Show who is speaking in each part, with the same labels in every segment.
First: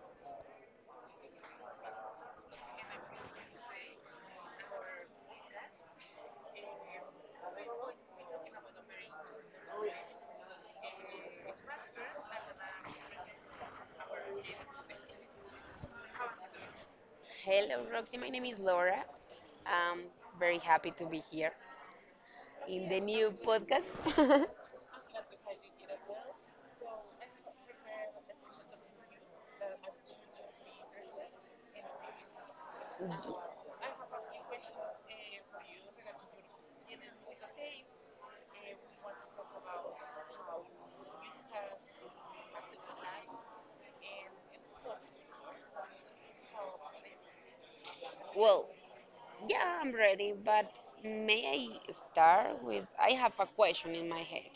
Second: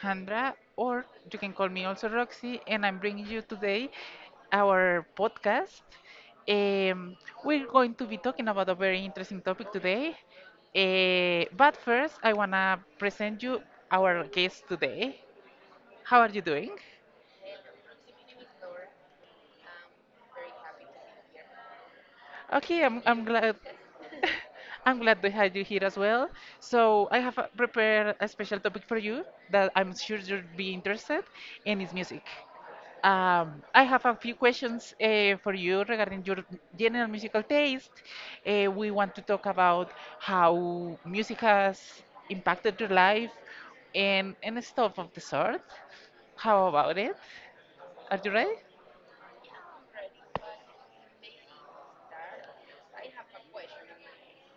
Speaker 1: Alejandra, or you can call me also Roxy, and I'm bringing you today our podcast. Um, we're going to be talking about a very interesting topic today. But first, I want to present you our guest today. How are you doing?
Speaker 2: Hello, Roxy. My name is Laura. I'm very happy to be here
Speaker 1: Okay,
Speaker 2: in the
Speaker 1: I'm
Speaker 2: new
Speaker 1: glad.
Speaker 2: podcast.
Speaker 1: I'm glad to have you here as well. So I have prepared a special topic for you that I'm sure you'll be interested, and it's music. I have a few questions for you regarding your general musical taste. We want to talk about how music has impacted your life and stuff of the sort. How about it? Are you ready?
Speaker 2: well, Yeah, I'm ready, but may I start with I have a question in my head.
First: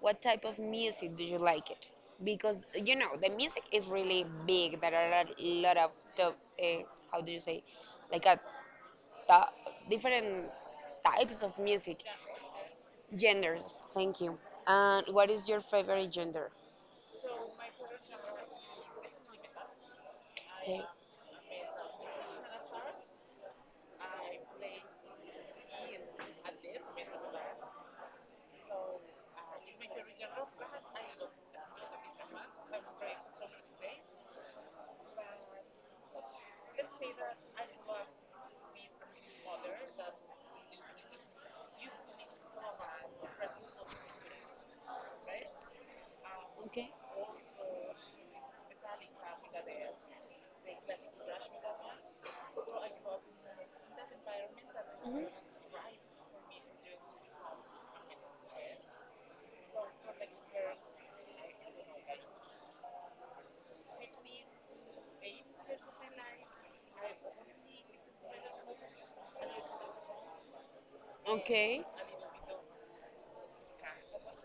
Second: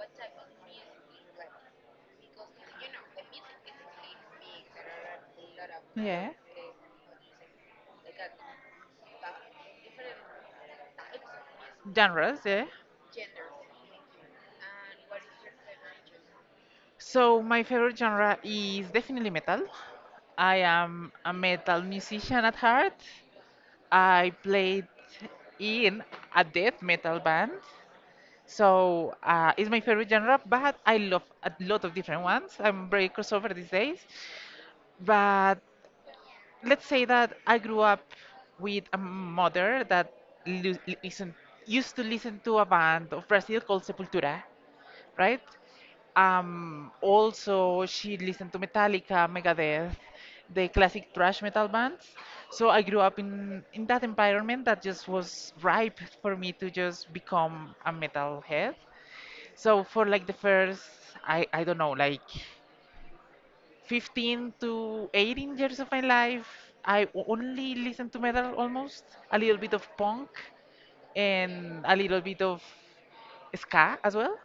Speaker 2: What type of music do you like it? Because you know, the music is really big. There are a lot of
Speaker 1: Yeah.
Speaker 2: top, uh, how do you say, like a ta- different types of music,
Speaker 1: Genres, yeah.
Speaker 2: genders. Thank you. And what is your favorite gender?
Speaker 1: So my favorite genre is definitely metal. I
Speaker 2: Okay.
Speaker 1: am a metal musician at heart. I played in a death metal band. So it's my favorite genre, but I love a lot of different ones. I'm very crossover these days. But let's say that I grew up with a mother that lu- listen, used to listen to a band of Brazil called Sepultura, right?
Speaker 2: Okay.
Speaker 1: Also, she listened to Metallica, Megadeth, the classic thrash metal bands. So I grew up in that environment that just
Speaker 2: Mhm.
Speaker 1: was ripe for me to just become a metalhead. So for like the first, I don't know, like 15 to 18 years of my life, only listened to metal almost, a little bit of punk,
Speaker 2: Okay.
Speaker 1: and a little bit of ska as well.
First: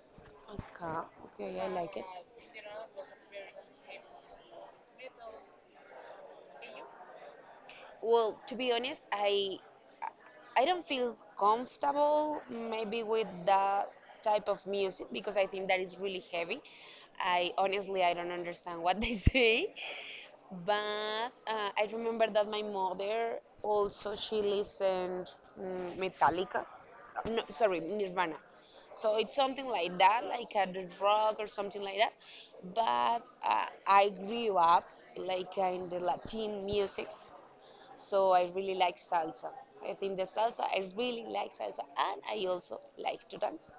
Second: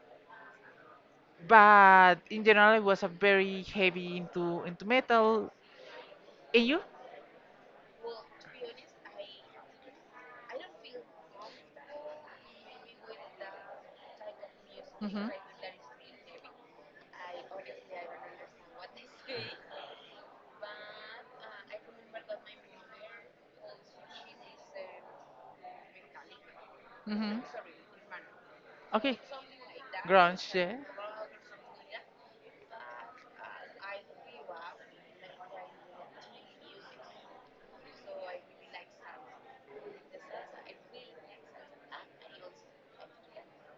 Speaker 2: Ska. Okay, I like it.
Speaker 1: But in general, I was a very heavy into metal. And you?
Speaker 2: Well, to be honest, I don't feel comfortable maybe with that type of music
Speaker 1: hmm
Speaker 2: because I think that is really heavy. I honestly I don't understand what they say, but I remember that my mother also she listened Metallica,
Speaker 1: hmm
Speaker 2: no sorry Nirvana, so
Speaker 1: Okay,
Speaker 2: it's something like that,
Speaker 1: grunge,
Speaker 2: like a
Speaker 1: yeah.
Speaker 2: the rock or something like that. But I grew up like in the Latin musics so I really like salsa. I think the salsa, I really like salsa, and I also like to dance.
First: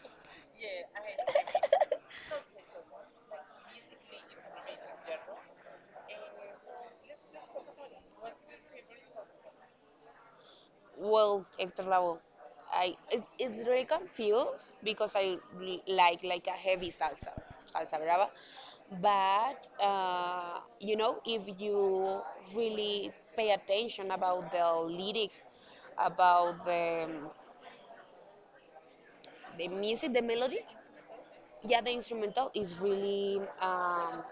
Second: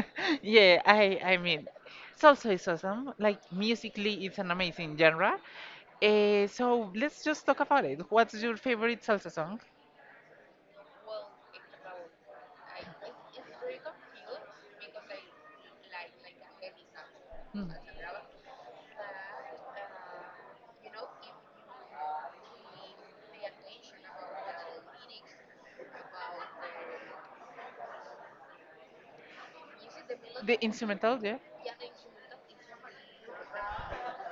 Speaker 1: Yeah, I mean, salsa is awesome. Like musically, it's an amazing genre. So let's just talk about it. What's your favorite salsa song?
Speaker 2: Well, Hector Lavoe, I it's really confused because I like a heavy salsa,
Speaker 1: Mm.
Speaker 2: salsa brava. But you know, if you really pay attention about the lyrics, about the music, the
Speaker 1: The
Speaker 2: melody,
Speaker 1: instrumental, yeah.
Speaker 2: yeah, the instrumental is really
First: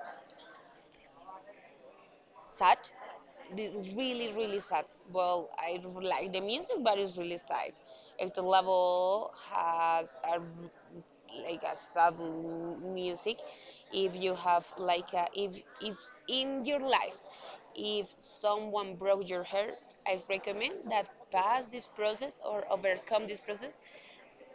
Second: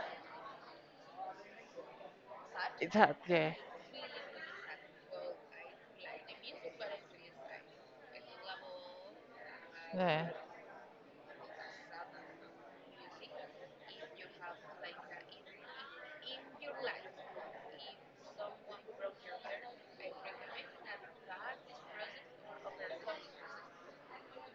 Speaker 2: sad,
Speaker 1: It's hard, yeah.
Speaker 2: really, really sad. Well, I really like the music, but it's really sad. Hector Lavoe has
Speaker 1: Yeah.
Speaker 2: like a sad music. If you have like a, if in your life, if someone broke your heart, I recommend that pass this process or overcome this process.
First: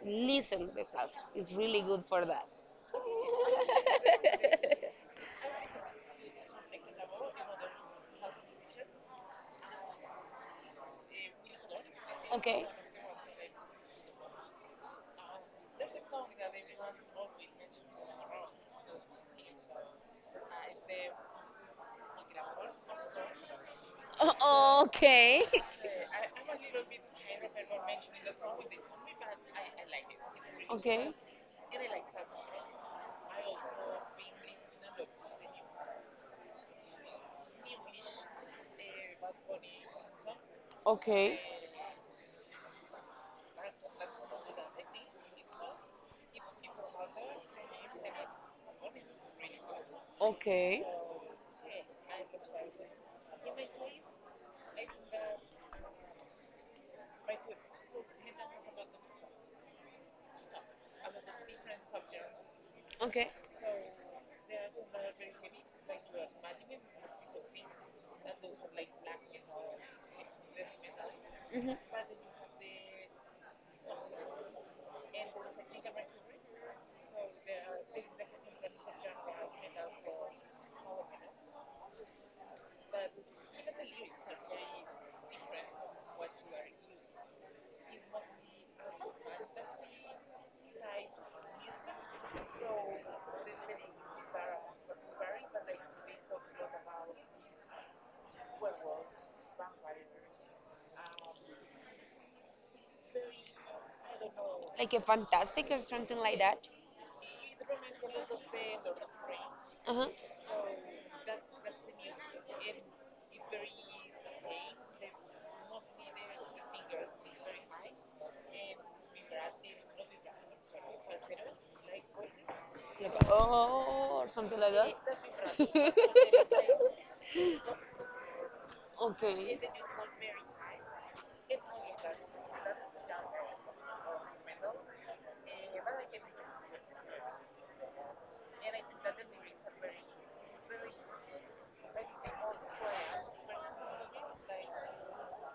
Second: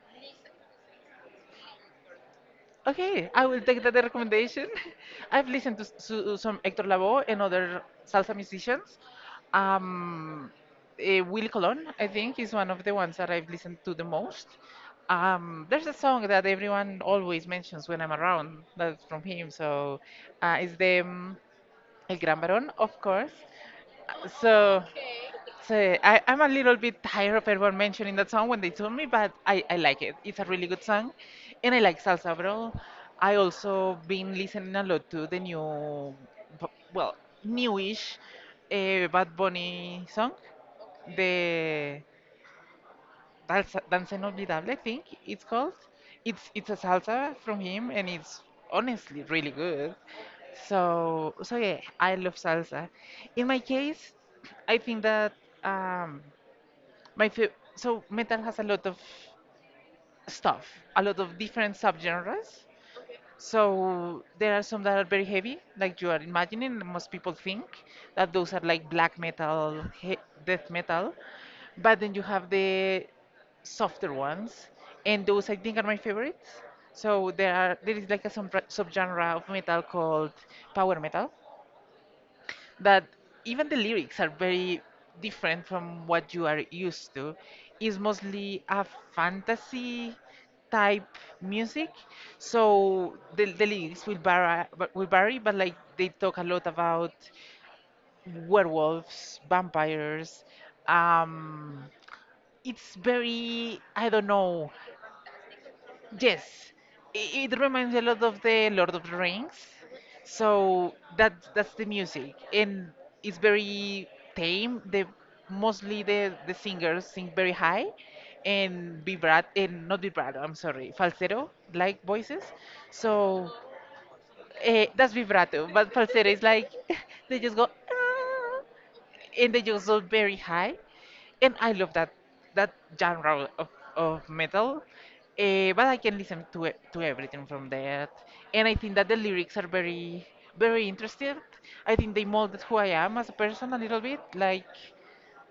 Speaker 2: Listen to the salsa. It's really good for that.
Speaker 1: Okay, I will take that recommendation. I've listened to, to some Hector Lavoe and other salsa musicians. Um, Willy Colon, I think, is
Speaker 2: Okay.
Speaker 1: one of the ones that I've listened to the most. There's a song that everyone always mentions when I'm around that's from him, so it's the El Gran Barón, of course. So
Speaker 2: Okay.
Speaker 1: so I'm a little bit tired of everyone mentioning that song when they told me, but I like it. It's a really good
Speaker 2: Okay.
Speaker 1: song, and I like salsa, bro. I also been listening a lot to the bu- well, newish Bad Bunny song,
Speaker 2: Okay.
Speaker 1: the Danza Inolvidable, I think it's called. It's a salsa from him, and it's honestly really good.
Speaker 2: Okay.
Speaker 1: So yeah, I love salsa. In my case, I think that. Um, so metal has a lot of stuff, a lot of different subgenres.
Speaker 2: Okay.
Speaker 1: So there are some that are very heavy, like you are imagining. Most people think that those are like black metal, death metal,
Speaker 2: Hmm.
Speaker 1: but then you have the softer ones, and those I think are my favorites. So there is like a subgenre of metal called power metal, that even the lyrics are very different from what you are used to. It's mostly a fantasy type music, so the lyrics will vary, but like they talk a lot about werewolves, vampires. Um, it's very I don't know.
Speaker 2: Like a fantastic or something like that.
Speaker 1: Yes, it reminds a lot of the Lord of the Rings.
Speaker 2: Uh-huh.
Speaker 1: So that's the music, and it's very tame. The mostly the singers sing very high, and vibrato, and not vibrato. I'm sorry, falsetto like voices.
Speaker 2: Like
Speaker 1: So
Speaker 2: a, oh or something like that.
Speaker 1: that's vibrato, but falsetto is like they just go "Ah,"
Speaker 2: okay.
Speaker 1: and they just go very high and I love that genre of metal. But I can listen to to everything from that, and I think that the lyrics are very very interesting. I think they molded who I am as a person a little bit. Like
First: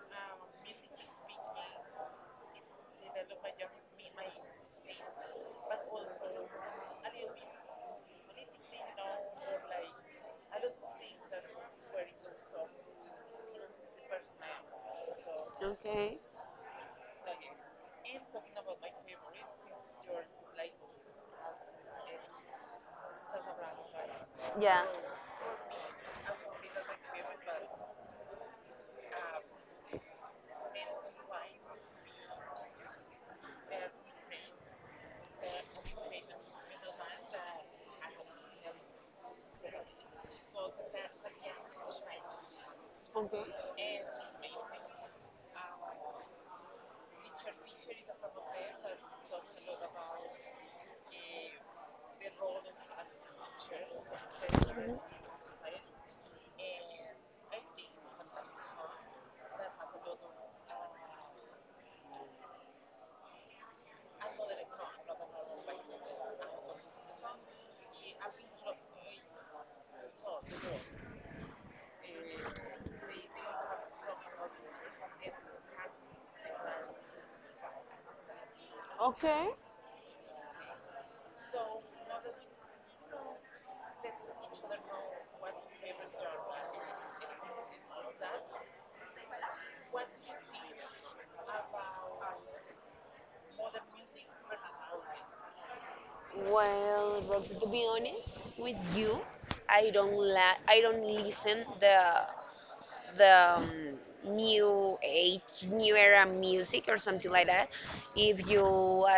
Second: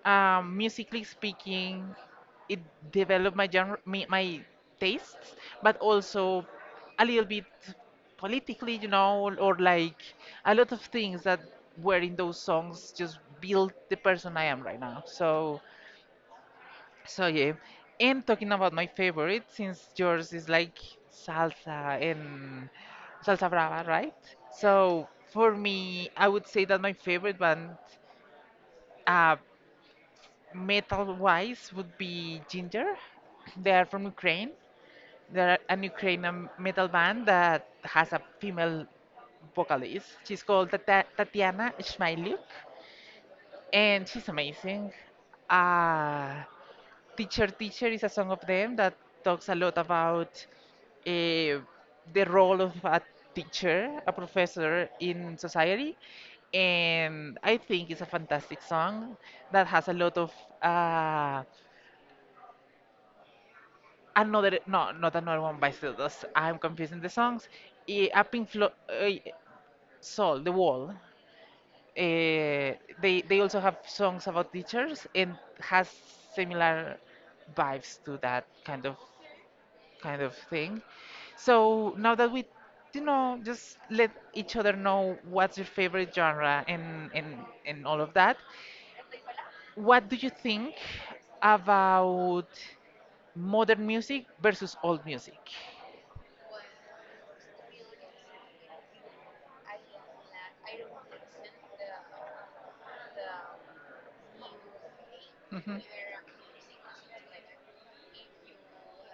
Speaker 1: musically speaking, it developed my genre, my tastes, but also a little bit politically, you know, or like a lot of things that were in those songs just built the person I am right now. So
Speaker 2: Okay.
Speaker 1: so yeah, and talking about my favorite, since yours is like salsa and salsa brava, right?
Speaker 2: Yeah.
Speaker 1: So for me, I would say that my favorite band, uh, metal-wise, would be Ginger. They are from Ukraine. They're an Ukrainian metal band that has a female vocalist. She's called Tata Tatiana Shmylyuk,
Speaker 2: Okay.
Speaker 1: and she's amazing. Uh, Teacher Teacher is a song of them that talks a lot about eh, the role of a teacher, a professor in society. And I think it's a fantastic song that has a lot of uh, another, no, not another one by Stardust. I'm confusing the songs. A Pink Floyd, Soul, The Wall. eh, they also have songs about teachers and has similar vibes to that kind of
Speaker 2: Okay.
Speaker 1: thing. So now that you know, just let each other know what's your favorite genre and and all of that. What do you think about modern music versus old music?
Speaker 2: Well, Roxy, to be honest with you, I don't la- I don't listen the the um, new age,
Speaker 1: Mhm.
Speaker 2: new era music or something like that. If you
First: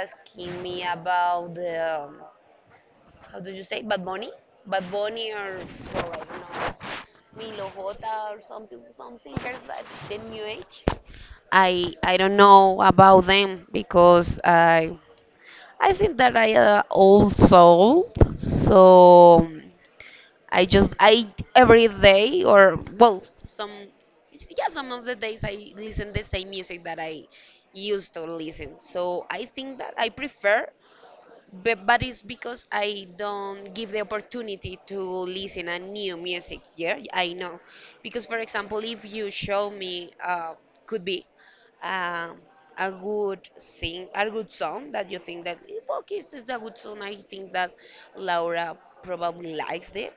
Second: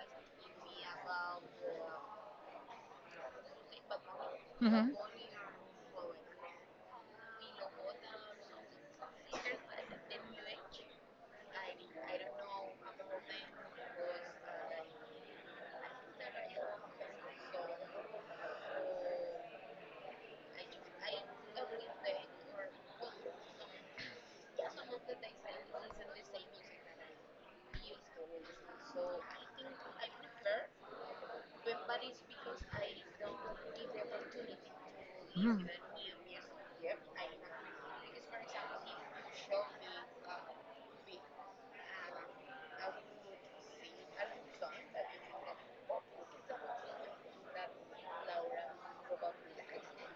Speaker 2: asking me about the how do you say Bad Bunny, Bad
Speaker 1: Mhm.
Speaker 2: Bunny or well, I don't know Milo Jota or something, some singers that the new age. I don't know about them because I think that I old soul, so I just I every day or well some yeah some of the days I listen the same music that I used to listen. So I think that I prefer but it's because I don't give the opportunity to listen a new music. Yeah, I know. Because for example, if you show me, could be um a good sing, a good song that you think that "Eh, okay, this is a good song. I think that Laura probably likes it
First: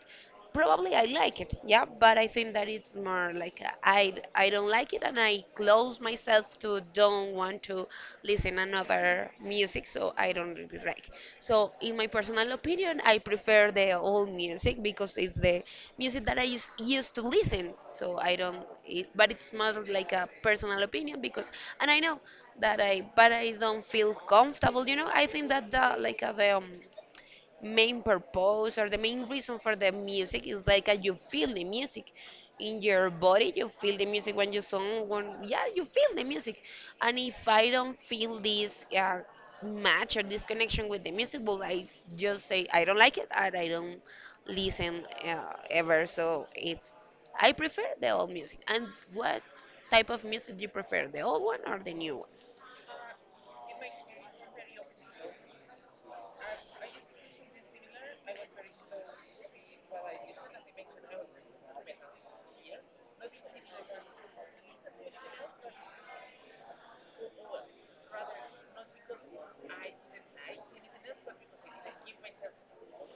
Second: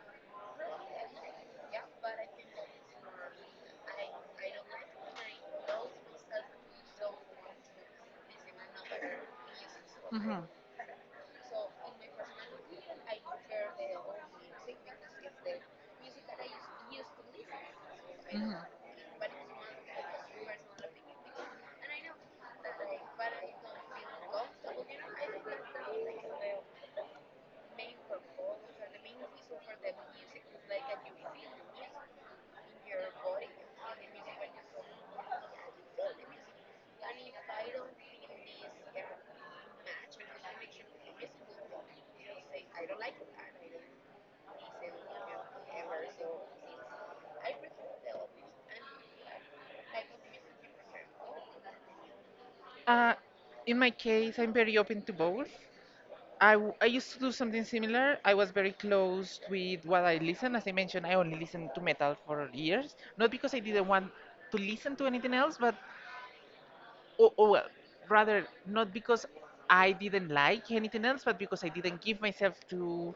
Speaker 2: probably I like it, yeah, but I think that it's more like I don't like it and I close myself to don't want to listen another music, so I don't really like. So in my personal opinion, I prefer the old music because it's the music that I used to listen. So I don't, it, but it's more like a personal opinion because, and I know that I, but I don't feel comfortable. You know, I think that the like the main purpose or the main reason for the music is like you feel the music in your body, you feel the music when you song when yeah you feel the music, and if I don't feel this match or this connection with the music, well I just say I don't like it and I don't listen ever. So it's I prefer the old music. And what type of music do you prefer, the old one or the new one?
Speaker 1: Uh, in my case, I'm very open to both. I used to do something similar. I was very closed with what I listen. As I mentioned, I only listened to metal for years. Not because I didn't want to listen to anything else, but, or well, rather, not because I didn't like anything else, but because I didn't give myself to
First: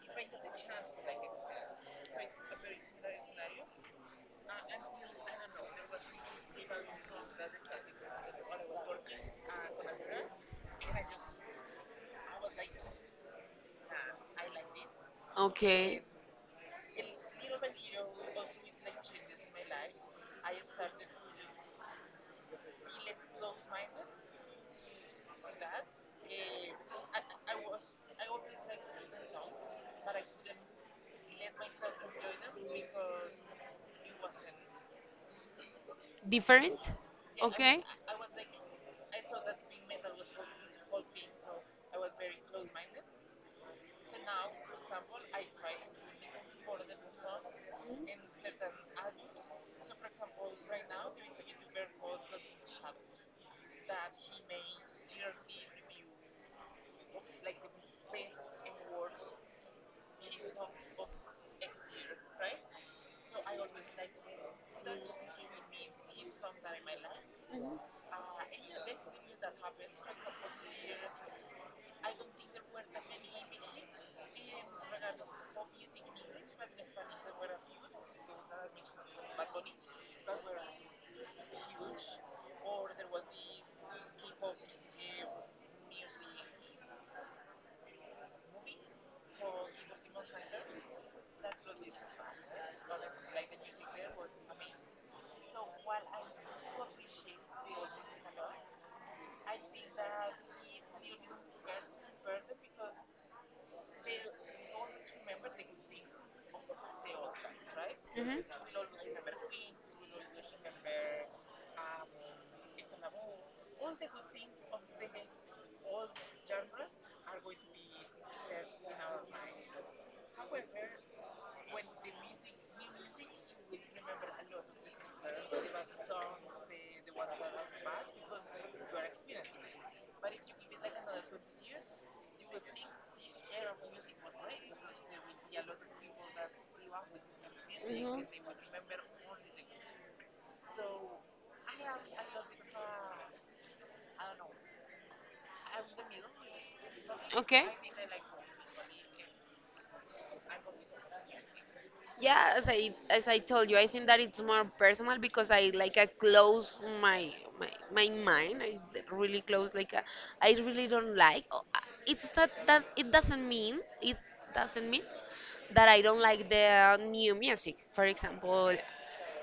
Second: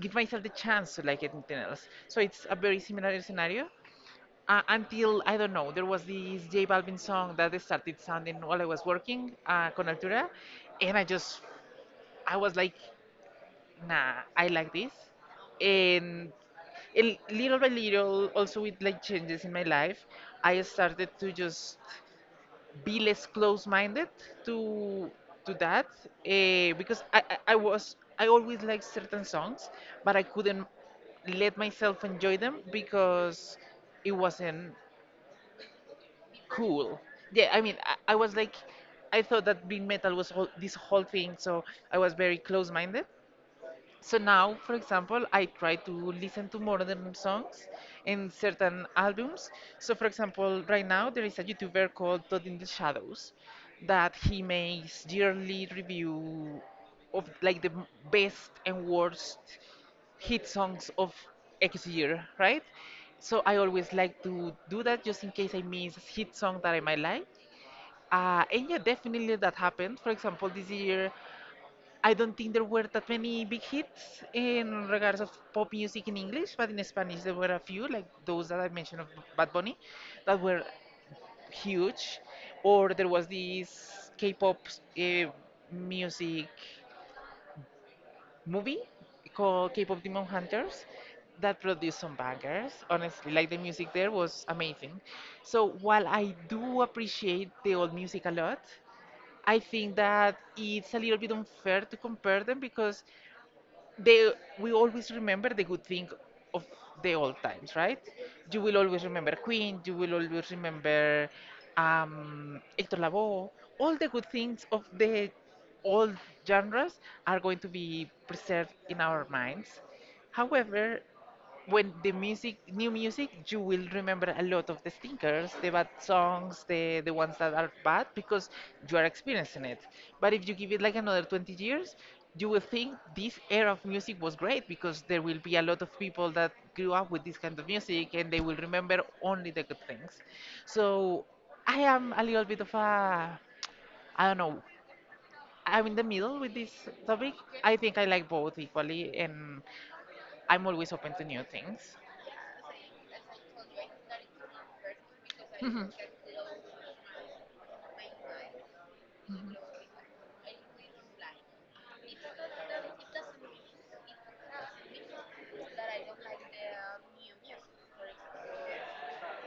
Speaker 1: give myself the chance to like anything else. So it's a very similar scenario until I don't know, there was this J Balvin song that they started sounding while I was working con Altura, and I just I was like, nah, I like this,
Speaker 2: Okay.
Speaker 1: and, and little by little, also with like changes in my life, I started to just be less close-minded to to that because I always liked certain songs, but I couldn't let myself enjoy them because it wasn't
Speaker 2: Different.
Speaker 1: cool. Yeah, I mean,
Speaker 2: Okay.
Speaker 1: I was like, I thought that being metal was whole, this whole thing, so I was very close minded. So now, for example, I try to listen to modern songs and certain albums. So, for example, right now there is a YouTuber called Todd in the Shadows that he makes yearly review of like the best and worst hit songs of X year, right? So I always like to do that just in case I miss a hit song that I might like.
Speaker 2: Mhm.
Speaker 1: And yeah, definitely that happened. For example, this year I don't think there were that many big hits in regards of pop music in English, but in Spanish there were a few, like those that I mentioned of Bad Bunny, that were huge. Or there was this K-pop uh, music movie called K-pop Demon Hunters that produced some bangers. Honestly, like the music there was amazing. So while I do appreciate the old music a lot, I think that it's a little bit unfair to compare them because they we always remember the good thing of the old times, right? You will always remember Queen, you will always remember Hector Lavoe. All the good things of the old genres are going to be preserved in our minds. However, when new music, you will remember a lot of the stinkers, the bad songs, the ones that are bad because you are experiencing it. But if you give it like another 20 years, you will think this era of music was great because there will be a lot of people that grew up with this kind of music
Speaker 2: Mhm.
Speaker 1: and they will remember only the good things. So I am a little bit of a, I don't know, I'm in the middle with this topic.
Speaker 2: Okay.
Speaker 1: I think I like both equally and I'm always open to new things.
Speaker 2: Yeah, as I told you, I think that it's more personal because I like I close my my mind. I really close like I really don't like. Oh, it's not that it doesn't mean that I don't like the new music. For example,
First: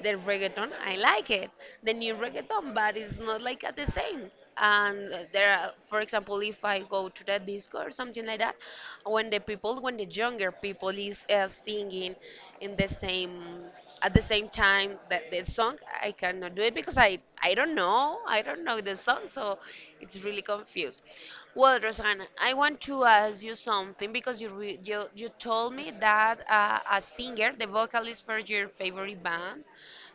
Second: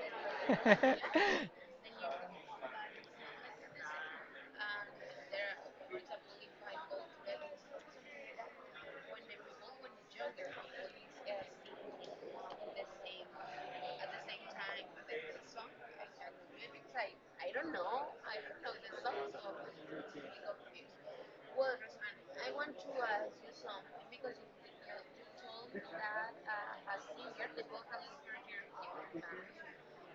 Speaker 2: the reggaeton, I like it. The new reggaeton, but it's not like at the same. And there are, for example, if I go to the disco or something like that, when the people, when the younger people is singing in the same, at the same time that the song, I cannot do it because I don't know the song, so it's gets really confused. Well, Rosanna, I want to ask you something because you told me that a singer, the vocalist for your favorite band,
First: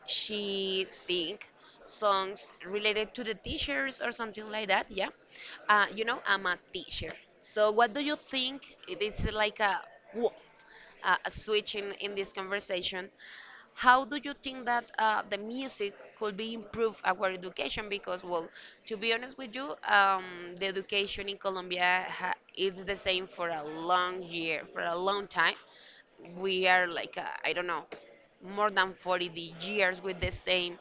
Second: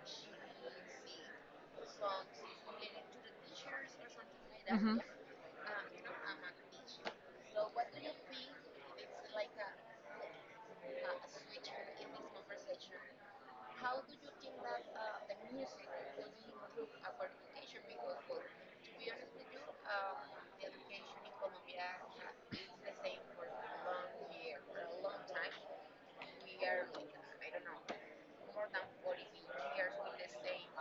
Speaker 2: she sing songs related to the
Speaker 1: Mhm.
Speaker 2: teachers or something like that.
Speaker 1: hmm
Speaker 2: Yeah, you know, I'm a teacher. So what do you think? It's like a wha- switching in this conversation, how do you think that the music could be improve our education? Because, well, to be honest with you, the education in Colombia it's the same for a long year, for a long time we are like I don't know more than 40 years with the same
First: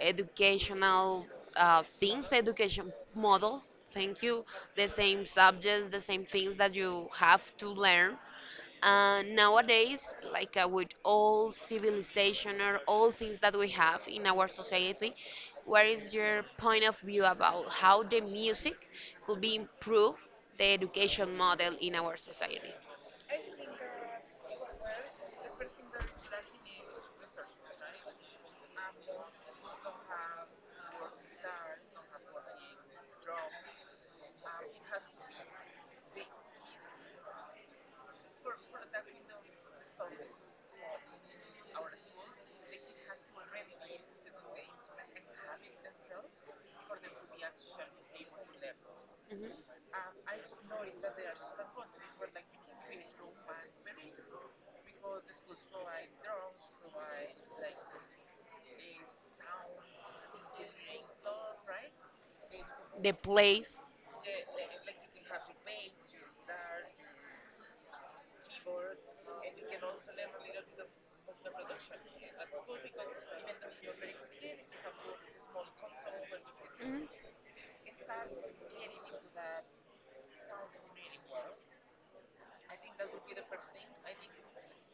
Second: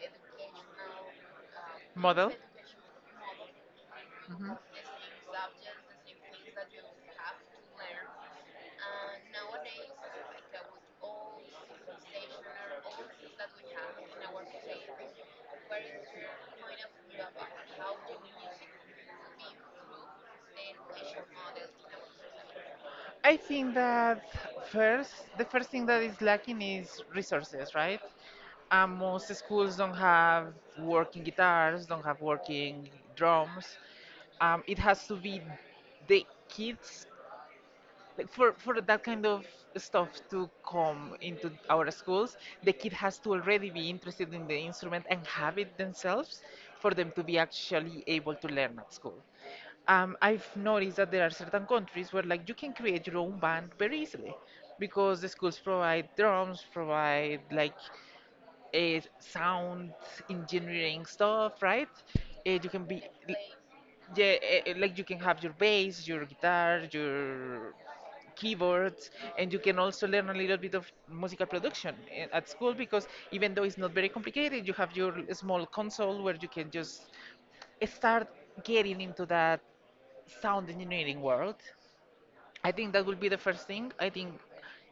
Speaker 2: educational things, education model. Thank
Speaker 1: hmm we have to learn and
Speaker 2: you.
Speaker 1: make all the stationer stuff we have place. Where
Speaker 2: The same
Speaker 1: is the
Speaker 2: subjects, the same things that you have to learn.
Speaker 1: point?
Speaker 2: Nowadays, like with all civilization or all things that we have in our society, what is your point of view about
Speaker 1: How
Speaker 2: how
Speaker 1: do
Speaker 2: the
Speaker 1: we use it
Speaker 2: music
Speaker 1: to
Speaker 2: could
Speaker 1: be
Speaker 2: be
Speaker 1: true?
Speaker 2: improved the
Speaker 1: Then measure
Speaker 2: education
Speaker 1: on it.
Speaker 2: model in our society?
Speaker 1: I think that first, the first thing that is lacking is resources, right? Most schools don't have working guitars, don't have working drums. It has to be the kids, like for that kind of stuff to come into our schools. The kid has to already be interested in the instrument and have it themselves for them to be actually able to learn at school.
Speaker 2: Mhm.
Speaker 1: I've noticed that there are certain countries where like you can create your own band very easily because the schools provide drums, provide like a sound engineering stuff, right? You can be,
Speaker 2: The place.
Speaker 1: yeah, like you can have your bass, your guitar, your keyboards, and you can also learn a little bit of musical production at school because even though it's not very complicated, you have your small console where you can just start getting into that sound engineering world. I think that will be the first thing. I think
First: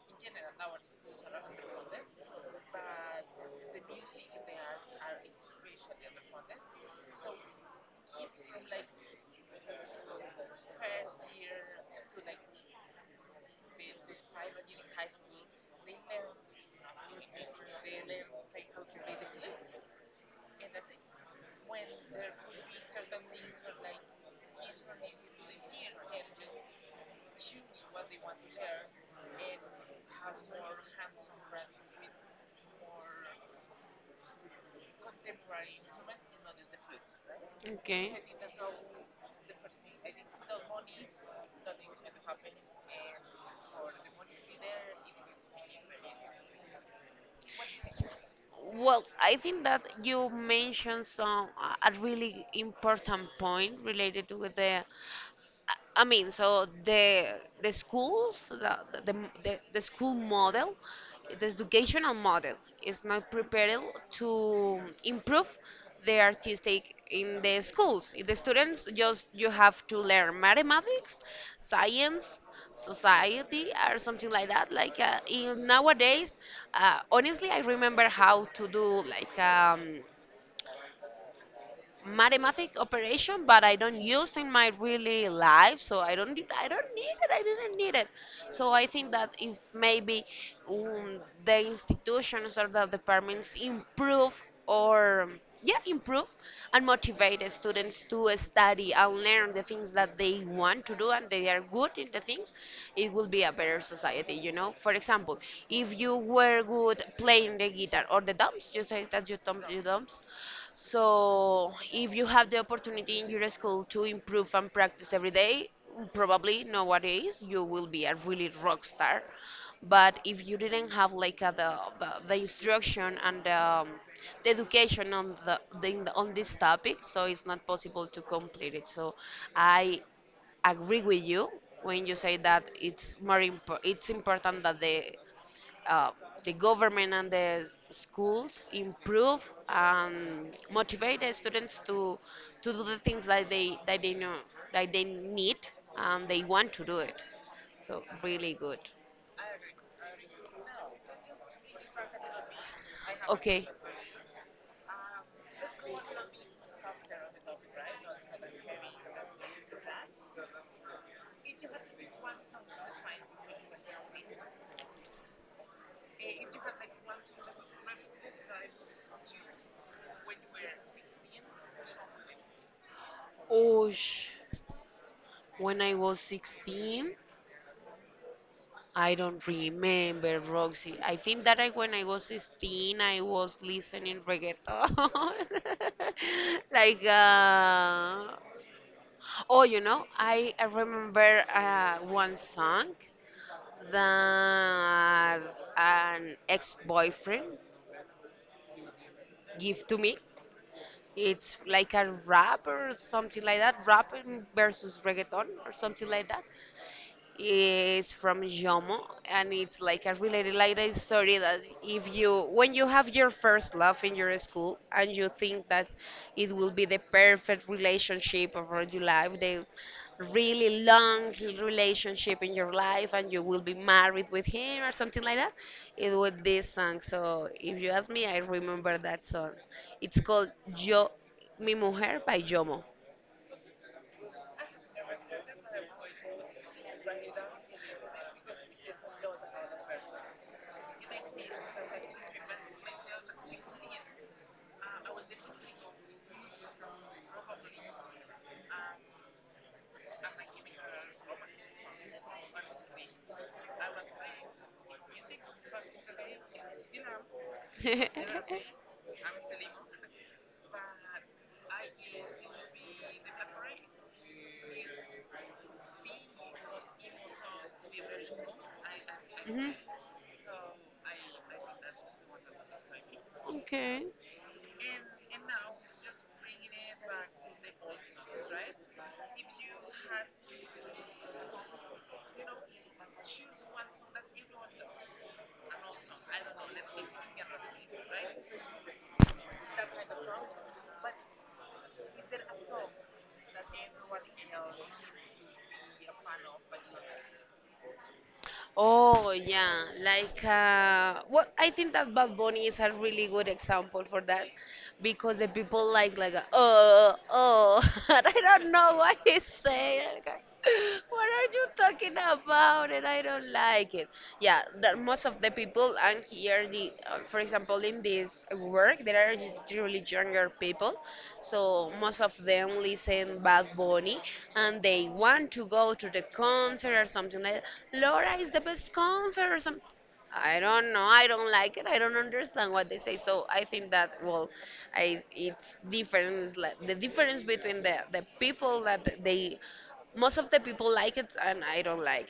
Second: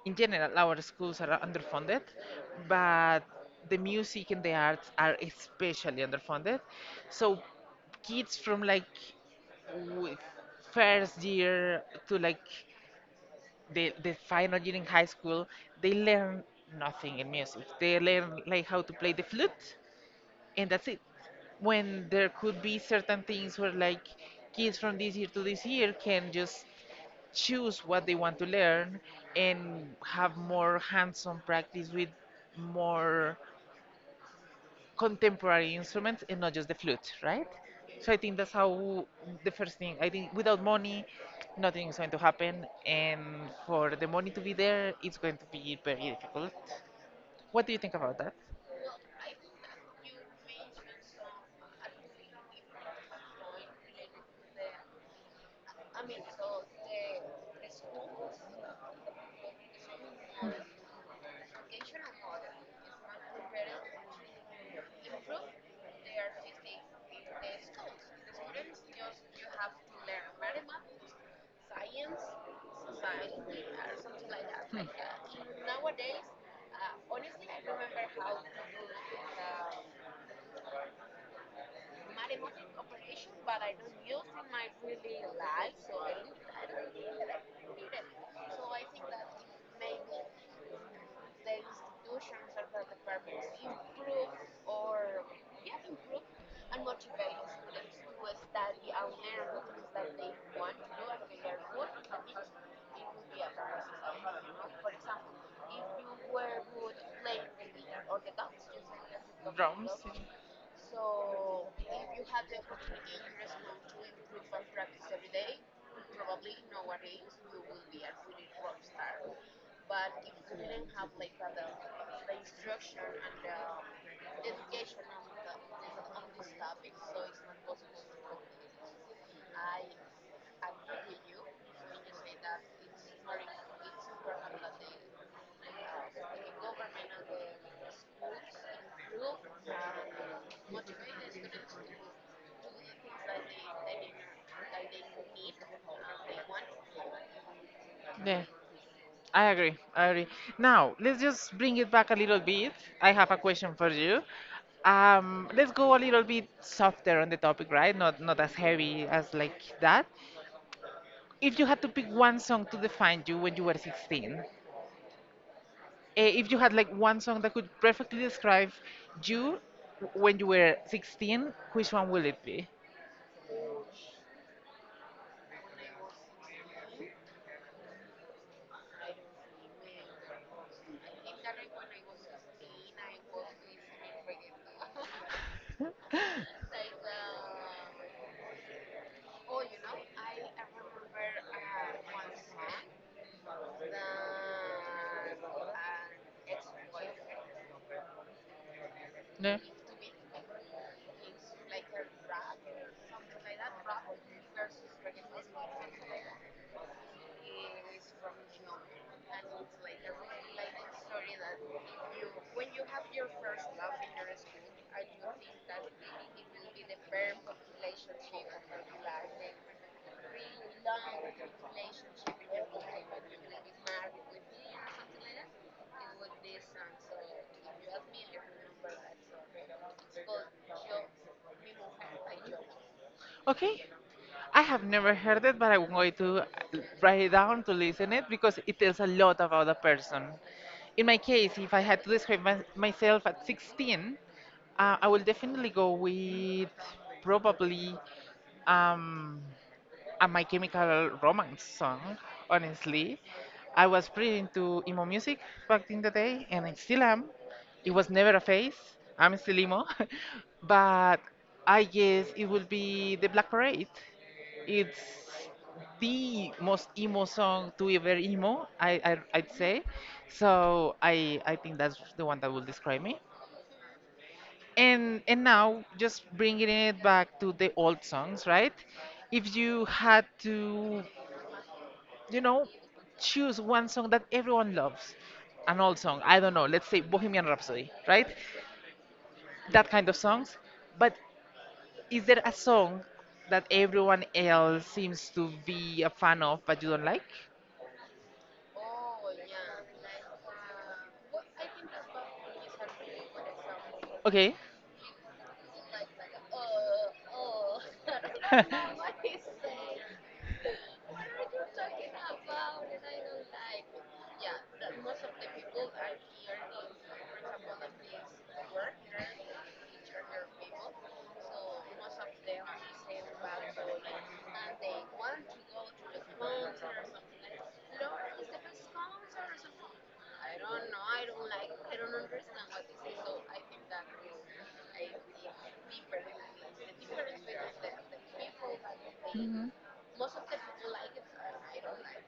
Speaker 1: in general our schools are underfunded, but the music and the arts are especially underfunded. So kids from like w- first year to like the final year in high school, they learn nothing in music. They learn like how to play the flute, and that's it. When there could be certain things where like kids from this year to this year can just choose what they want to learn and have more hands-on practice with more contemporary instruments and not just the flute, right?
Speaker 2: Mhm. Okay.
Speaker 1: So I think that's how the first thing. I think without money, nothing is going to happen, and for the money to be there, it's going to be very difficult. What do you think about that?
Speaker 2: Well, I think that you mentioned some a really important point related to the I mean, so the schools, the, the school model, the educational model is not prepared to improve the artistic in the schools. The students just you have to learn mathematics, science, society, or something like that. Like in nowadays, honestly, I remember how to do like. Mathematic operation, but I don't use in my really life, so I don't need it. I didn't need it. So I think that if maybe the institutions or the departments improve or yeah improve and motivate the students to study and learn the things that they want to do and they are good in the things, it will be a better society, you know. For example, if you were good playing the guitar or the drums, you say that you
Speaker 1: Drums.
Speaker 2: drums. So, if you have the opportunity in your school to improve and practice every day, probably nowadays you will be a really rock star. But if you didn't have like the, the instruction and the education on the on this topic, so it's not possible to complete it. So, I agree with you when you say that it's more it's important that uh, the government and the schools improve and motivate the students to do the things that they know that they need and they want to do it. So
Speaker 1: Yeah,
Speaker 2: really good.
Speaker 1: I agree. I agree. Now, let's just bring it back a little bit. I have a
Speaker 2: Okay.
Speaker 1: question for you. Let's go a little bit softer on the topic, right? Not as heavy as like that. If you had to pick one song to define you when you were 16, eh, if you had like one song that could perfectly describe you when you were 16, which one will it be?
Speaker 2: Oh, sh- when I was 16, I don't remember, Roxy. I think that I, when I was 16, I was listening reggaeton. like oh, you know, I remember one song that an ex-boyfriend
Speaker 1: No?
Speaker 2: gave to me. It's like a rap or something like that, rap versus reggaeton or something like that. Is from Jomo, and it's like a related like a story that if you when you have your first love in your school and you think that it will be the perfect relationship of your life, the really long relationship in your life, and you will be married with him or something like that, it was this song. So if you ask me, I remember that song. It's called Yo Mi Mujer by Jomo.
Speaker 1: Okay. I have never heard it, but I'm going to write it down to listen it because it tells a lot about a person. In my case, if I had to describe myself at 16, I will definitely go with probably. Um, and My Chemical Romance song, honestly. I was pretty into emo music back in the day, and I still am. It was never a phase. I'm still emo. But I guess it will be The Black Parade. It's the most emo song to ever emo, I'd
Speaker 2: Mhm.
Speaker 1: say. So I think that's the one that will describe me.
Speaker 2: Okay.
Speaker 1: And now, just bringing it back to the old songs, right? If you had to, you know, choose one song that everyone loves, an old song. I don't know. Let's say Bohemian Rhapsody, right? That kind of songs. But is there a song that everyone else seems to be a fan of, but you don't like?
Speaker 2: Oh yeah, like well, I think that Bad Bunny is a really good example for that
Speaker 1: Okay.
Speaker 2: because the people like oh, and I don't know what he's saying. Like, what are you talking about? And I don't like it, yeah, that most of the people, and here the for example in this work there are really younger people, so most of them listen Bad Bunny and they want to go to the concert or something like that. Laura is the best concert or something. I don't know. I don't like it. I don't understand what they say. So I think that well, I it's difference like the difference between the people that they
Speaker 1: Mhm.
Speaker 2: most of the people like it and I don't like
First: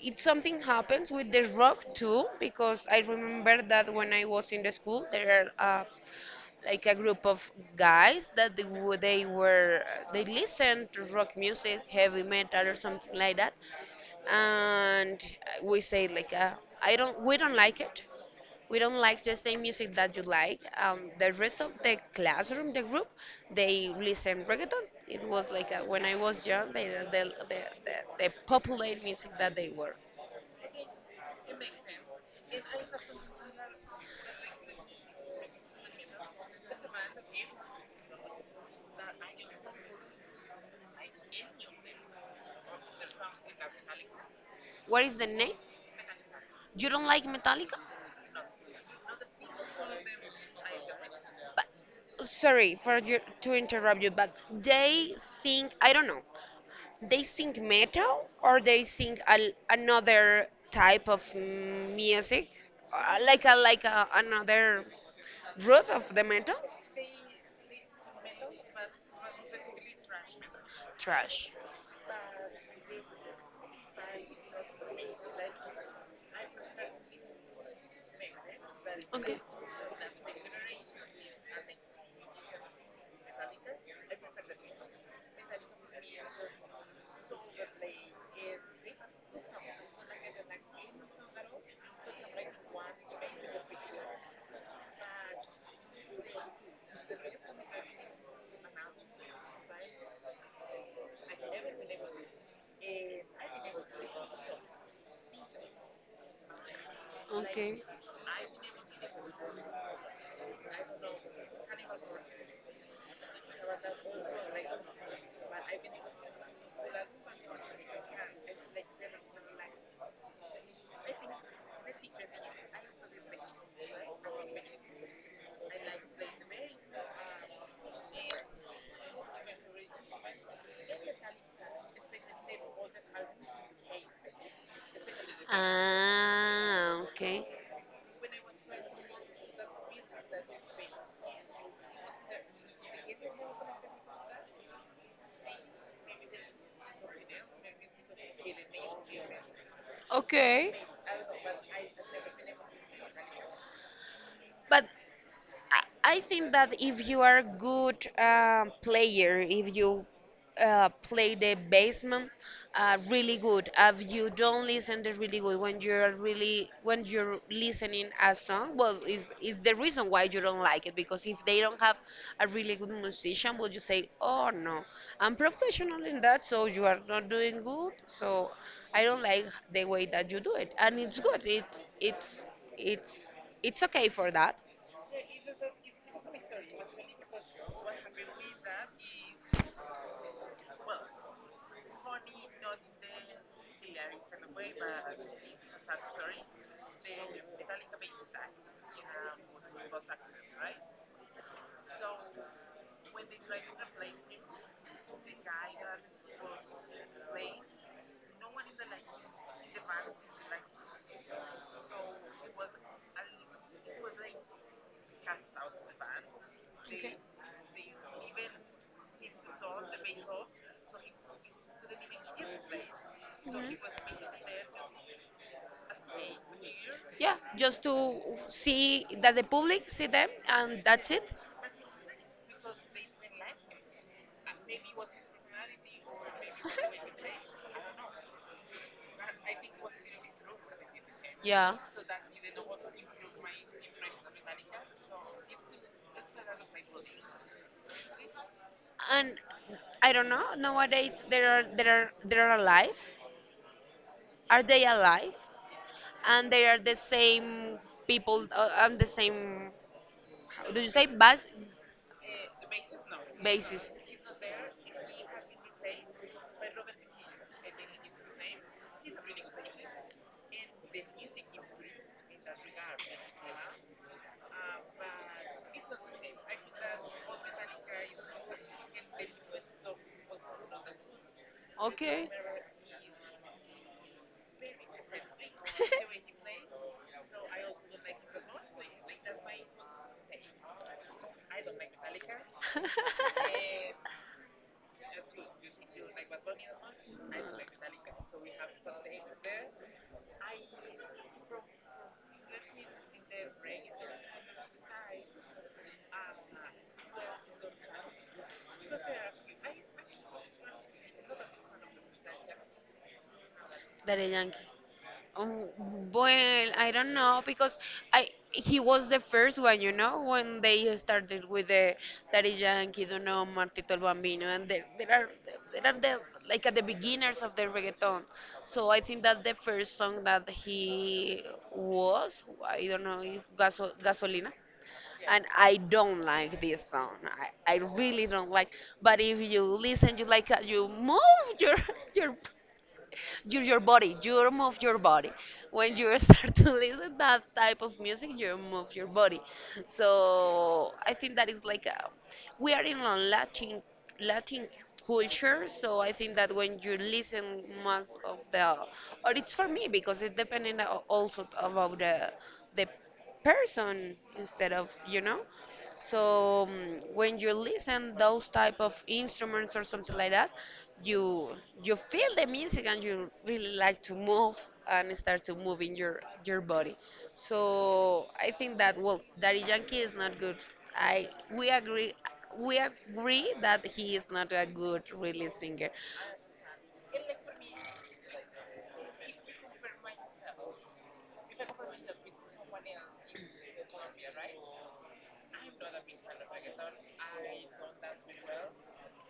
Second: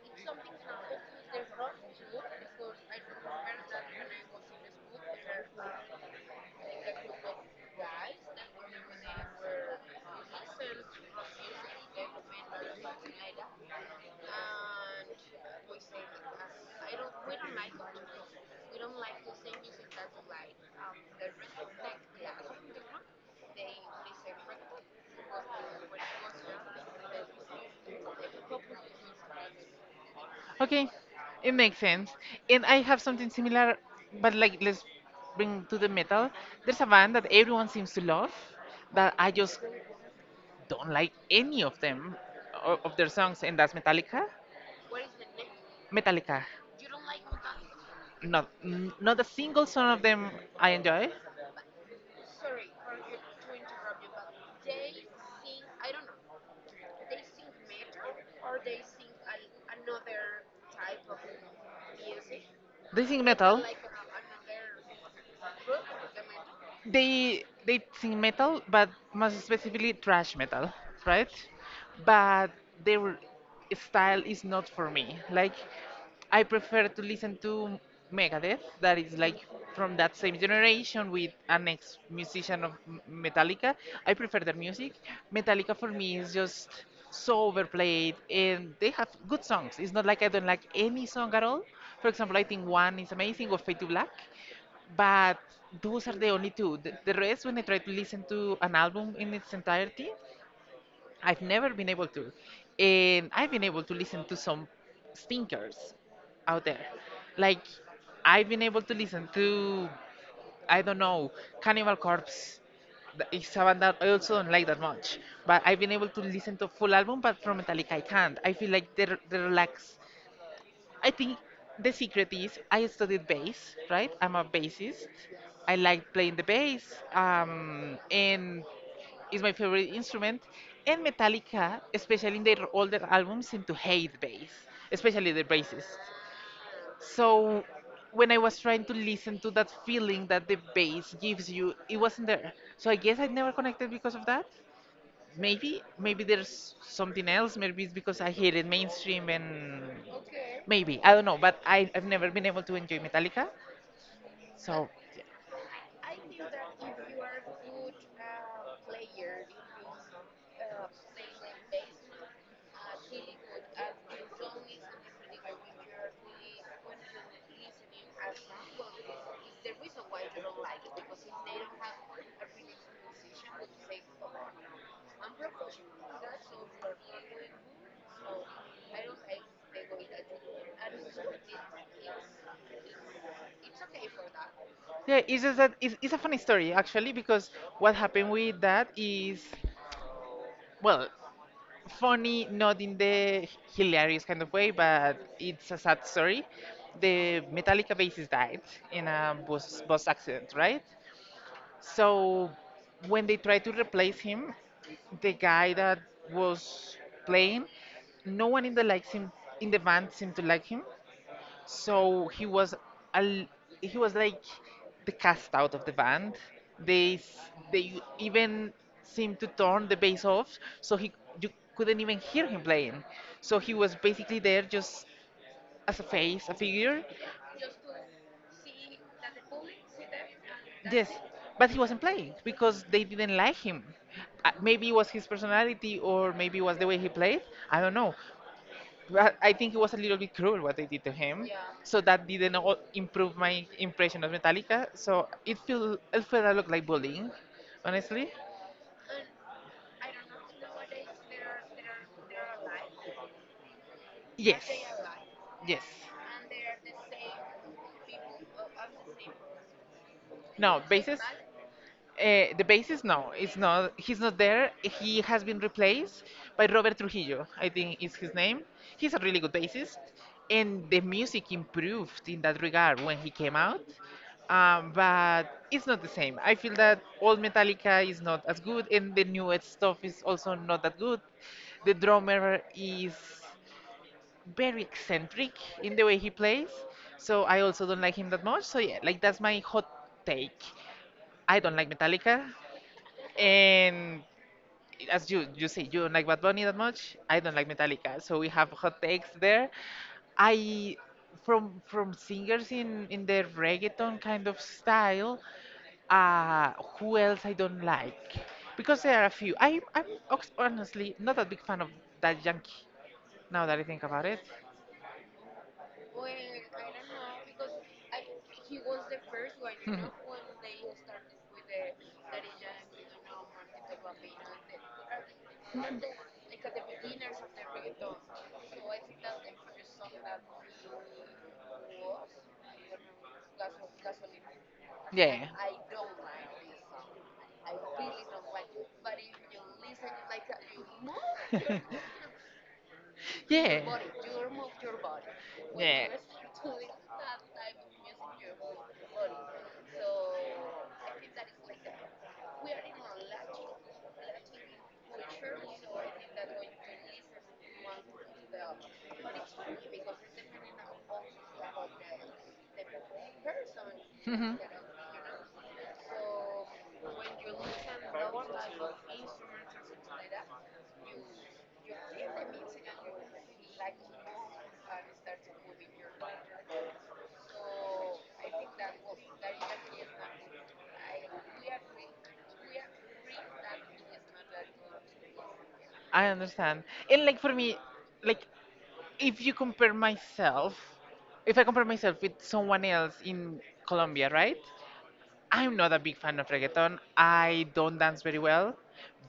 Speaker 2: it. Something happens with the rock too because I remember that when I was in the school there are like a group of guys that they, w- they were they listened to rock music, heavy metal or something like that. And we say like I don't we don't like it. We don't like the same music that you like. The rest of the classroom, the group, they listen reggaeton. It was like when I was young the, the, the popular music that they were.
Speaker 1: Okay, it makes sense. And I have something similar, but like let's bring to the metal. There's a band that everyone seems to love that I just don't like any of them of their songs, and that's Metallica.
Speaker 2: What is the name?
Speaker 1: Metallica,
Speaker 2: You don't like Metallica?
Speaker 1: not a single song of them I enjoy.
Speaker 2: But sorry for you to interrupt you, but they sing, I don't know. They sing metal or they sing a, another type of music,
Speaker 1: They sing
Speaker 2: like a
Speaker 1: metal,
Speaker 2: another root of the metal.
Speaker 1: they sing metal, but most specifically thrash metal, right?
Speaker 2: Trash.
Speaker 1: But their style is not for me. Like I prefer to listen to Megadeth, that is
Speaker 2: Okay.
Speaker 1: like from that same generation with an ex musician of Metallica. I prefer their music. Metallica for me is just so overplayed, and they have good songs. It's not like I don't like any song at all. For example, I think One is amazing, or Fade to Black, but those are the only two. The rest, when I try to listen to an album in its entirety, I've never been able to. And I've been able to listen to some stinkers out there. Like,
Speaker 2: Okay.
Speaker 1: I've been able to listen to, I don't know, Cannibal Corpse. It's a band that I also don't like that much. But I've been able to listen to full album, but from Metallica I can't. I feel like they relax. I think the secret is I studied bass, right? I'm a bassist. I like playing the bass, and it's my favorite instrument. And Metallica, especially in their older albums, seem to hate bass, especially the bassist.
Speaker 2: Ah, okay.
Speaker 1: So when I was trying to listen to that feeling that the bass gives you, it wasn't there. So I guess I never connected because of that. Maybe there's something else, maybe it's because I hated mainstream, and
Speaker 2: Okay,
Speaker 1: maybe I don't know, but I've never been able to enjoy Metallica.
Speaker 2: but
Speaker 1: So yeah,
Speaker 2: I think that if you are a good player, if you play the basement really good, if you don't listen the really good when you're really when you're listening a song, well, is the reason why you don't like it? Because if they don't have a really good musician, will you say, oh no, I'm professional in that, so you are not doing good, so I don't like the way that you do it, and it's good, it's it's okay for that.
Speaker 1: yeah, it's just that it's a funny story actually because what happened with that is, well, funny not in the hilarious kind of way but it's a sad story. The Metallica bassist died in a bus accident, right? So when they tried to replace him, the guy that was playing, no one in the band seemed to like him. So he was al, he was like the cast out of the band. They they even seemed to turn the bass off, so he, you couldn't even hear him playing. So
Speaker 2: Mhm.
Speaker 1: he was basically there just as a face, a figure.
Speaker 2: Yeah, just to see that the public see them and
Speaker 1: Yes,
Speaker 2: that's it.
Speaker 1: but he wasn't playing because they didn't like him. Maybe it was his personality, or maybe it was the way he played. I don't know. But I think it was a little bit cruel what they did to him.
Speaker 2: Yeah.
Speaker 1: So that didn't all improve my impression of Metallica. So it feel it felt a lot like bullying, honestly.
Speaker 2: And I don't know. Nowadays, there are alive.
Speaker 1: Yes,
Speaker 2: Are they alive?
Speaker 1: yes.
Speaker 2: And they are the same people and the same. How
Speaker 1: No,
Speaker 2: do you say
Speaker 1: basis.
Speaker 2: bas
Speaker 1: The basis, no, it's
Speaker 2: basis?
Speaker 1: not. He's not there. He has been replaced by Robert Trujillo, I think is his name. He's a really good bassist, and the music improved in that regard when he came out. But it's not the same. I feel that old Metallica is not as good, and the newest stuff is also not that good. The
Speaker 2: Okay.
Speaker 1: drummer is very eccentric in the way he plays, so I also don't like him that much. So yeah, like that's my hot take. I don't like Metallica. And as you say, you don't like Bad Bunny that much. I don't like Metallica, so we have hot takes there. I from singers in the reggaeton kind of style. Uh, who else I don't like? Because there are a few. I'm ox- honestly not a big fan of that Yankee. Now that I think about
Speaker 2: Daddy
Speaker 1: it,
Speaker 2: Yankee. Um, well, I don't know because I he was the first one, you know, when they started with the Daddy Yankee, Dono, Martito el Bambino, and there are the like at the beginners of the reggaeton. So I think that the first song that he was, I don't know, if Gaso, Gasolina. And
Speaker 1: yeah.
Speaker 2: I don't like this song. I really don't like. But if you listen, you like you move your your you're
Speaker 1: Yeah.
Speaker 2: your body. You move your body. When you start to listen that type of music, you move your body. So I think that is like a, we are in a Latin culture. So I think that when you listen most of the, or it's for me because it depending a- also about the person instead of so, mm, when you listen those type of instruments or something like that, you you feel the music and you really like to move and start to move in your body. So I think that well, Daddy Yankee is not good. I we agree, we agree that he is not a good really singer.
Speaker 1: I understand. And like for me, like if you compare myself, if I compare myself with someone else in Colombia, right? I'm not a big fan of reggaeton. I don't dance very well.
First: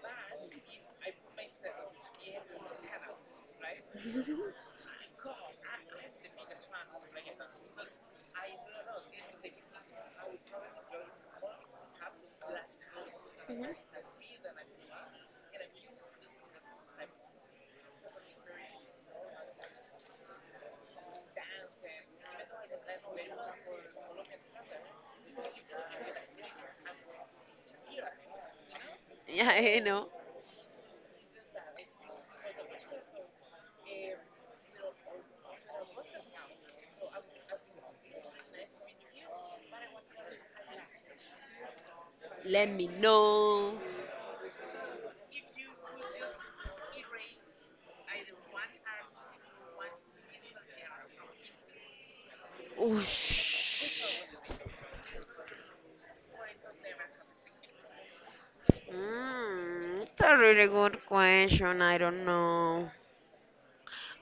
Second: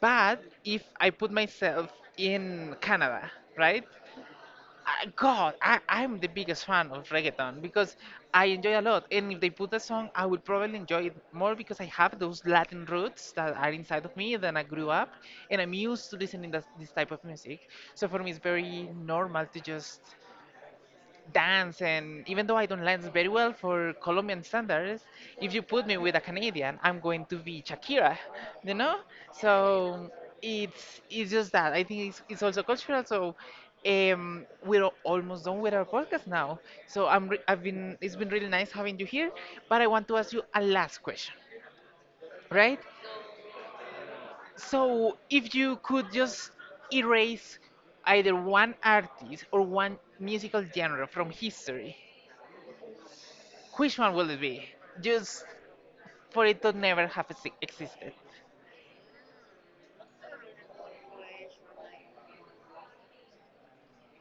Speaker 1: But if I put myself in Canada, right? I, God, I'm the biggest fan of reggaeton because I enjoy a lot. And if they put a song, I would probably enjoy it more because I have those Latin roots that are
Speaker 2: Mhm.
Speaker 1: inside of me. Then I grew up and I'm used to listening to this type of music. So for me, it's very normal to just dance, and even though I don't dance very well for Colombian standards, if you put me with a Canadian, I'm going to be Shakira, you know?
Speaker 2: Yeah, I know.
Speaker 1: So it's just that. I think it's also cultural. So we're almost done with our podcast now. So I'm I've been, it's been really nice having you here, but I want to ask you a last question,
Speaker 2: Let
Speaker 1: right?
Speaker 2: me know.
Speaker 1: So if you could just erase either one artist or one musical genre from history,
Speaker 2: Oosh.
Speaker 1: which one will it be? Just for it to never have existed.
Speaker 2: Mm, it's a really good question. I don't know.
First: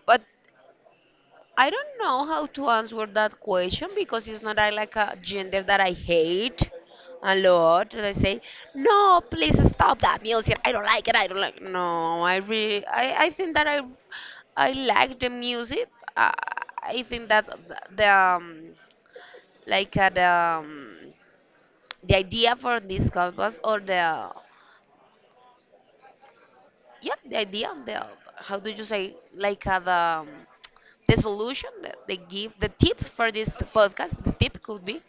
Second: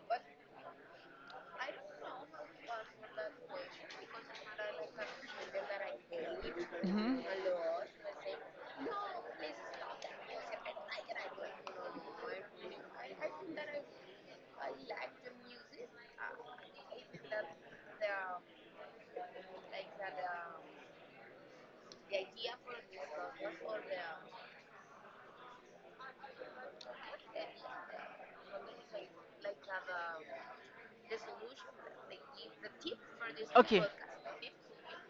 Speaker 2: But I don't know how to answer that question because it's not a, like a gender that I hate
Speaker 1: Hmm.
Speaker 2: a lot. And I say, no, please stop that music. I don't like it. I don't like. No, I really, I think that I like the music. Uh, I think that th- the, like the idea for this campus or the, yeah, the idea, the, how do you say, like the solution that they give, the tip for this
Speaker 1: Okay.
Speaker 2: podcast, the tip could be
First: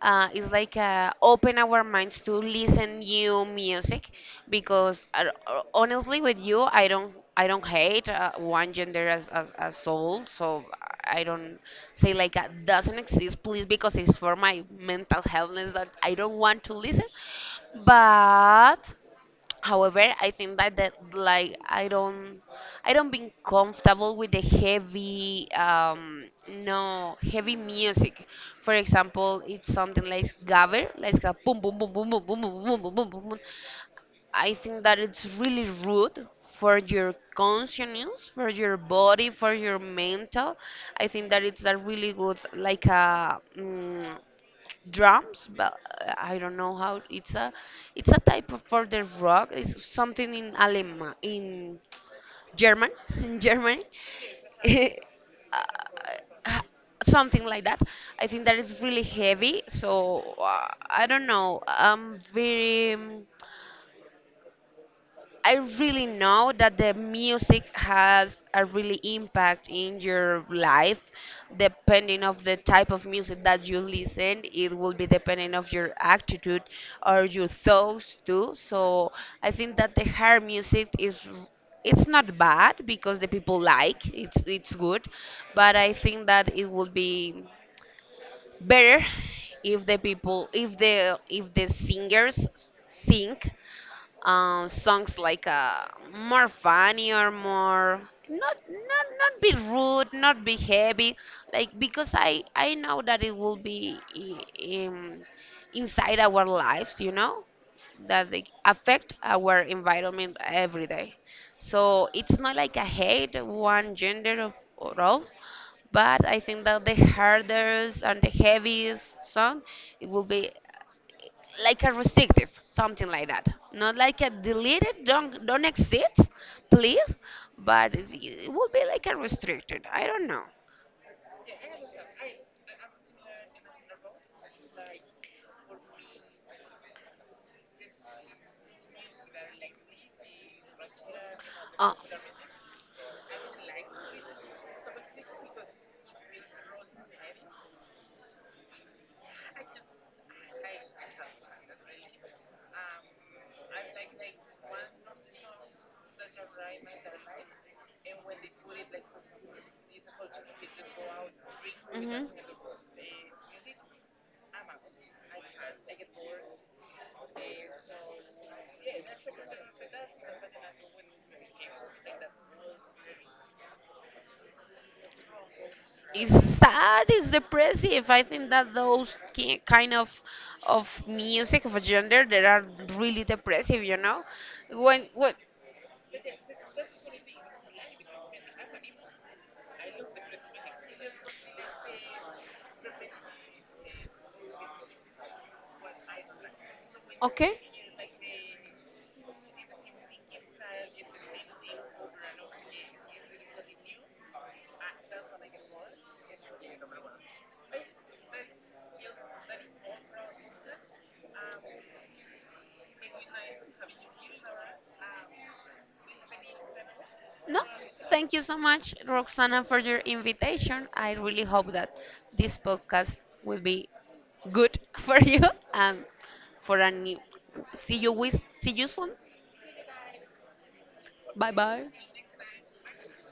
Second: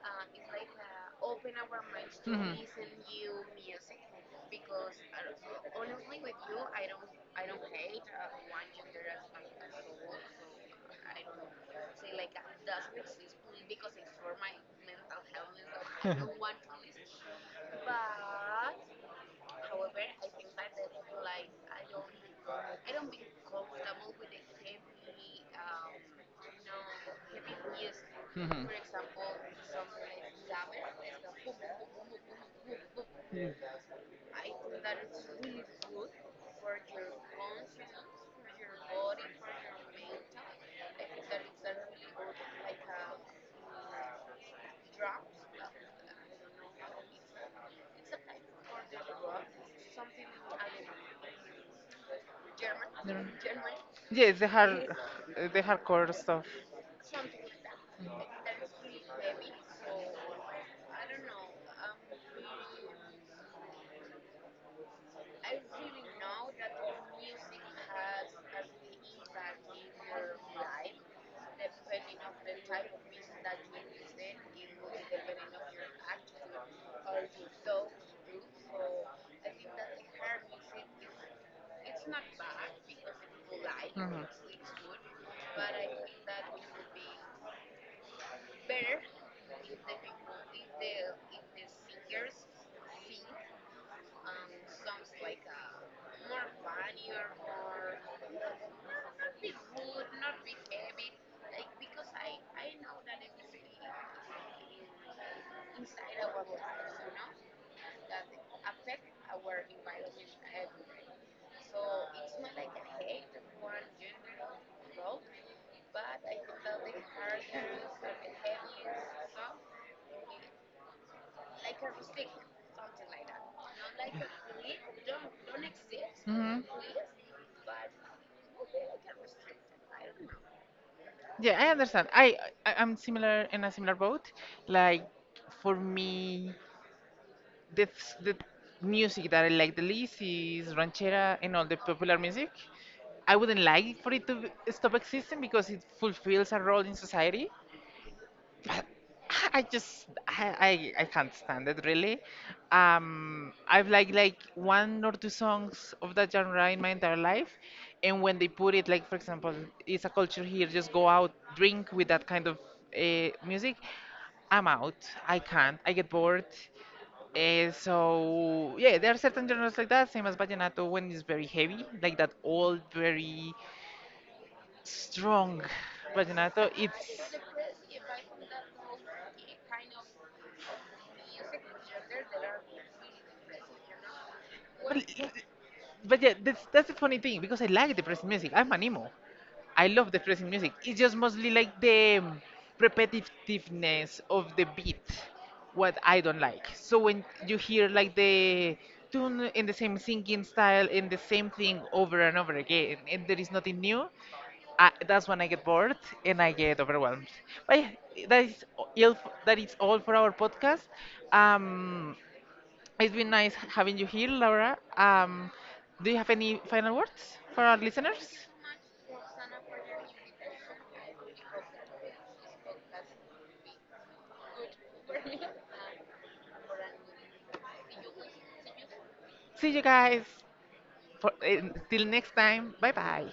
Speaker 2: is like open our minds to
Speaker 1: Mhm.
Speaker 2: listen new music because honestly with you I don't hate one gender as, as soul. So I don't say like that doesn't exist please, because it's for my mental health that I don't want to listen. But however, I think that, that like I don't being comfortable with the heavy no heavy music.
Speaker 1: Mhm.
Speaker 2: For example, it's something like gabber, like a boom boom boom boom boom boom boom boom boom boom boom boom. I think that it's really rude for your conscience, for your body, for your mental. I think that it's not really good like a, mm, drums but I don't know how, it's a type of for the rock, it's something in Alema in German, in Germany.
Speaker 1: Yes, the
Speaker 2: uh,
Speaker 1: hard, the hardcore stuff.
Speaker 2: uh, something like that. I think that it's really heavy, so I don't know, I'm very I really know that the music has a really impact in your life, depending of the type of music that you listen, it will be depending of your attitude or your thoughts too. So I think that the hard music is it's not bad because the people like it's good, but I think that it would be better if the people, if the singers sing songs like more funny or more not not not be rude, not be heavy, like because I know that it will be I- in, inside our lives, you know, that they affect our environment every day. So it's not like I hate one gender of or of, but I think that the hardest and the heaviest song, it will be like a restrictive, something like that. Not like a deleted, don't exist,
Speaker 1: Mhm. Mhm.
Speaker 2: please, but it's- it would be like a restricted. I don't know.
Speaker 1: Yeah, I understand. I I'm similar in a similar boat. Like for me, the music that I like the least is ranchera and all the popular music. I wouldn't like for it to stop existing because it fulfills a role in society. I just I can't stand it really. I've like one or two songs of that genre in my entire life, and when they put it like for example, it's a culture here, just go out, drink with
Speaker 2: Uh,
Speaker 1: that kind of music. I'm out. I can't. I get bored. So yeah, there are certain genres like that, same as vallenato when it's very heavy, like that old, very strong
Speaker 2: it's
Speaker 1: vallenato.
Speaker 2: sad, it's
Speaker 1: It's.
Speaker 2: depressive. I think that those ki- kind of music of a gender that are really depressive, you know. When
Speaker 1: But yeah, that's the funny thing because I like depressing music. I'm an emo. I love depressing music. It's just mostly like the repetitiveness of the beat, what I don't like. So when you
Speaker 2: okay,
Speaker 1: hear like the tune in the same singing style and the same thing over and over again, and there is nothing new, that's when I get bored and I get overwhelmed. But yeah, that is all, that is all for our podcast. Um, it's been nice having you here, Laura. Do you have any final words
Speaker 2: no,
Speaker 1: for our
Speaker 2: thank you
Speaker 1: listeners?
Speaker 2: so much, Roxana, for your invitation. I really hope that this podcast will be good for you and for a new. See you with see you soon.
Speaker 1: See you guys. For,
Speaker 2: Bye bye.
Speaker 1: until next time. Bye bye.